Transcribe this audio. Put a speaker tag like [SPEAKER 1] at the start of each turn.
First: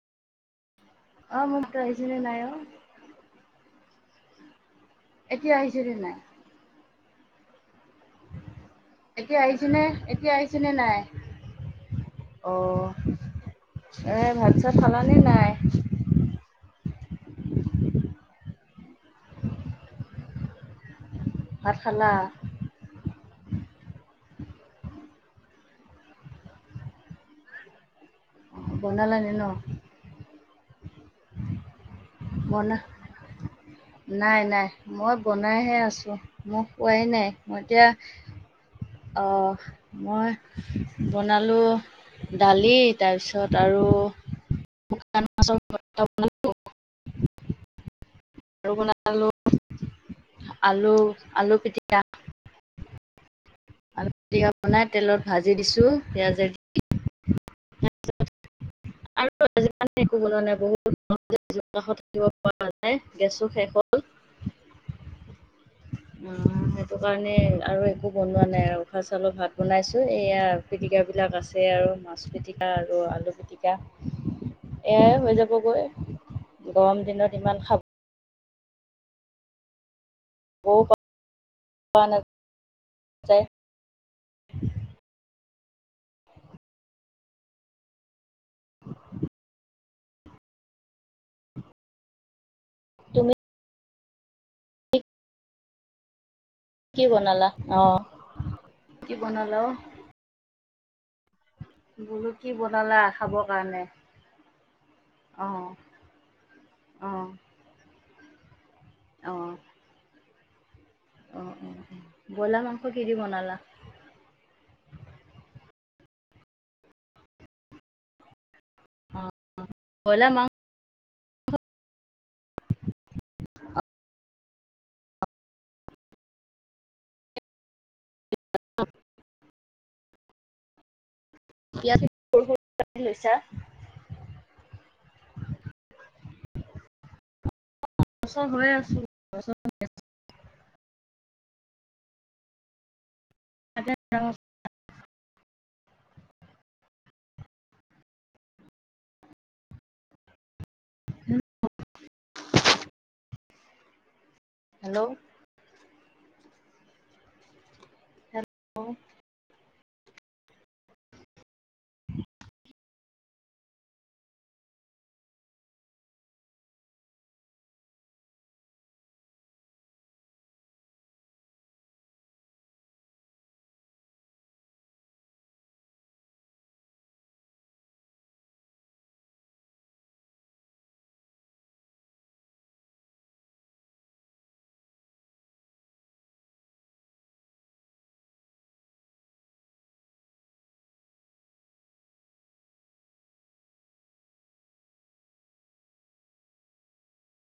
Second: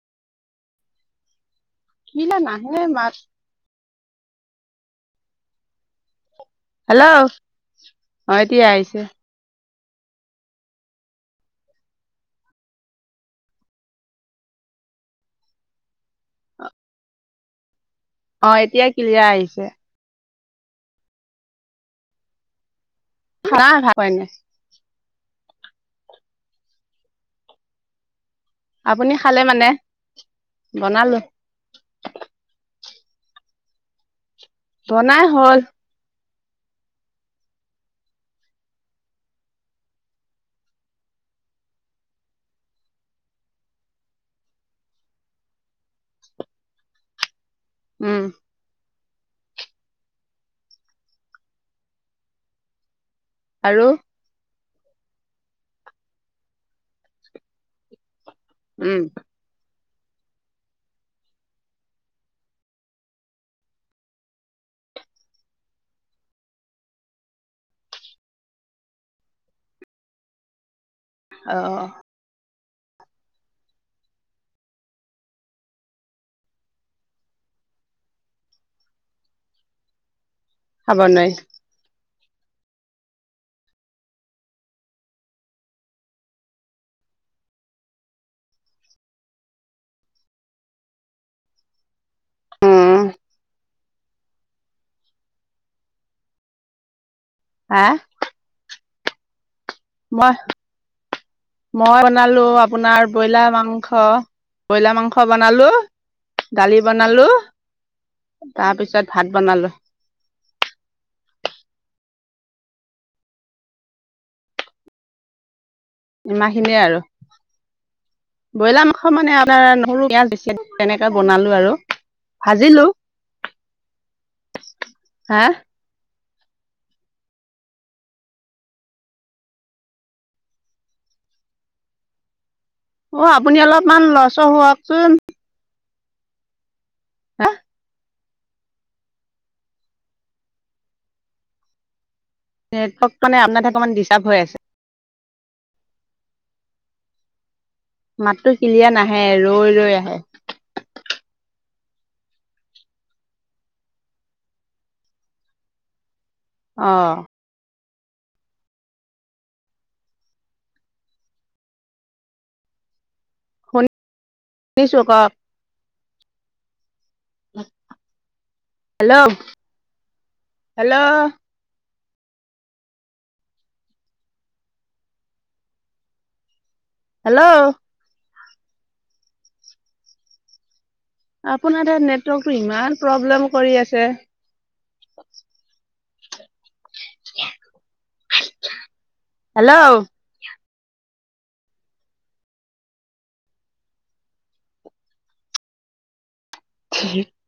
[SPEAKER 1] অ', মোক প্ৰয়জনে
[SPEAKER 2] কিলা
[SPEAKER 1] নাই অ'।
[SPEAKER 2] নাহে মাত
[SPEAKER 1] এতিয়া আহিছিল নাই
[SPEAKER 2] হেল্ল' অ', এতিয়া আহিছে।
[SPEAKER 1] এতিয়া আহিছেনে এতিয়া আহিছেনে নাই। অ', এ ভাত চাত খালানে নাই।
[SPEAKER 2] অ', এতিয়া ক্লিয়াৰ আহিছে।
[SPEAKER 1] ভাত খালা?
[SPEAKER 2] [unintelligible]
[SPEAKER 1] অ
[SPEAKER 2] আপুনি
[SPEAKER 1] বনালা নে
[SPEAKER 2] খালে
[SPEAKER 1] ন
[SPEAKER 2] মানে, বনালো।
[SPEAKER 1] বনা নাই, নাই মই
[SPEAKER 2] বনাই হ'ল
[SPEAKER 1] বনাইহে আছোঁ। মই খোৱাই নাই, মই এতিয়া অ'। মই বনালোঁ দালি, তাৰপিছত আৰু [unintelligible]
[SPEAKER 2] উম।
[SPEAKER 1] আলু বনালো। আলু, আলু পিতিকা।
[SPEAKER 2] আৰু?
[SPEAKER 1] আলু পিতিকা বনাই তেলত ভাজি দিছোঁ পিঁয়াজে দি।
[SPEAKER 2] উম।
[SPEAKER 1] [unintelligible] আৰু একো নাই বহুত থাকিব পৰা যাই গেছো শেষ হ'ল। [inaudible] অ', সেইটো কাৰণে আৰু একো বনোৱা নাই আৰু, উখহা চাউলৰ ভাত বনাইছো এয়া পিটিকা। এই বিলাক
[SPEAKER 2] অ
[SPEAKER 1] আছে আৰু, মাছ পিটিকা আৰু আলু পিটিকা। এয়াই হৈ যাবগৈ, গৰম দিনত ইমান খাব
[SPEAKER 2] খাব নোৱাৰি
[SPEAKER 1] [unintelligible] নাযায় [inaudible]
[SPEAKER 2] উম
[SPEAKER 1] তুমি কি বনালা
[SPEAKER 2] হা
[SPEAKER 1] অ', কি বনালো।
[SPEAKER 2] মই, মই
[SPEAKER 1] বোলো
[SPEAKER 2] বনালো
[SPEAKER 1] কি বনালা
[SPEAKER 2] আপোনাৰ
[SPEAKER 1] খাবৰ
[SPEAKER 2] ব্ৰইলাৰ
[SPEAKER 1] কাৰণে
[SPEAKER 2] মাংস। ব্ৰইলাৰ মাংস
[SPEAKER 1] অ
[SPEAKER 2] বনালো, দালি
[SPEAKER 1] অ
[SPEAKER 2] বনালো তাৰপিছত
[SPEAKER 1] অ
[SPEAKER 2] ভাত বনালো।
[SPEAKER 1] অ', অ', ব্ৰইলাৰ মাংস কি দি বনালা?
[SPEAKER 2] ইমানখিনিয়ে আৰু। ব্ৰইলাৰ মাংস
[SPEAKER 1] অ
[SPEAKER 2] মানে আপোনাৰ নহৰু,
[SPEAKER 1] ব্ৰইলাৰ
[SPEAKER 2] পিয়াজ
[SPEAKER 1] মাংস
[SPEAKER 2] বেছি। তেনেকে বনালো আৰু ভাজিলো, হা।
[SPEAKER 1] [unintelligible] ইয়াতে।
[SPEAKER 2] অ', আপুনি অলপমান লৰ-ছৰ হওকচোন। হা।
[SPEAKER 1] লৰ-চৰ হৈয়ে আছোঁ, লৰ-চৰ।
[SPEAKER 2] নেটৱৰ্ক মানে অপোনাৰ তাত অকমান ডিষ্টাৰ্ব হৈ আছে। মাততো কিলিয়াৰ নাহে ৰৈ, ৰৈ আহে।
[SPEAKER 1] [inaudible] হেল্ল'।
[SPEAKER 2] অ'।
[SPEAKER 1] [unintelligible]
[SPEAKER 2] নিছো কওঁক। Hello, hello. হেল্ল'। আপোনাৰ তাত নেটৱৰ্কতটো ইমান প্ৰব্লেম কৰি আছে। হেল্ল'। [unintelligible]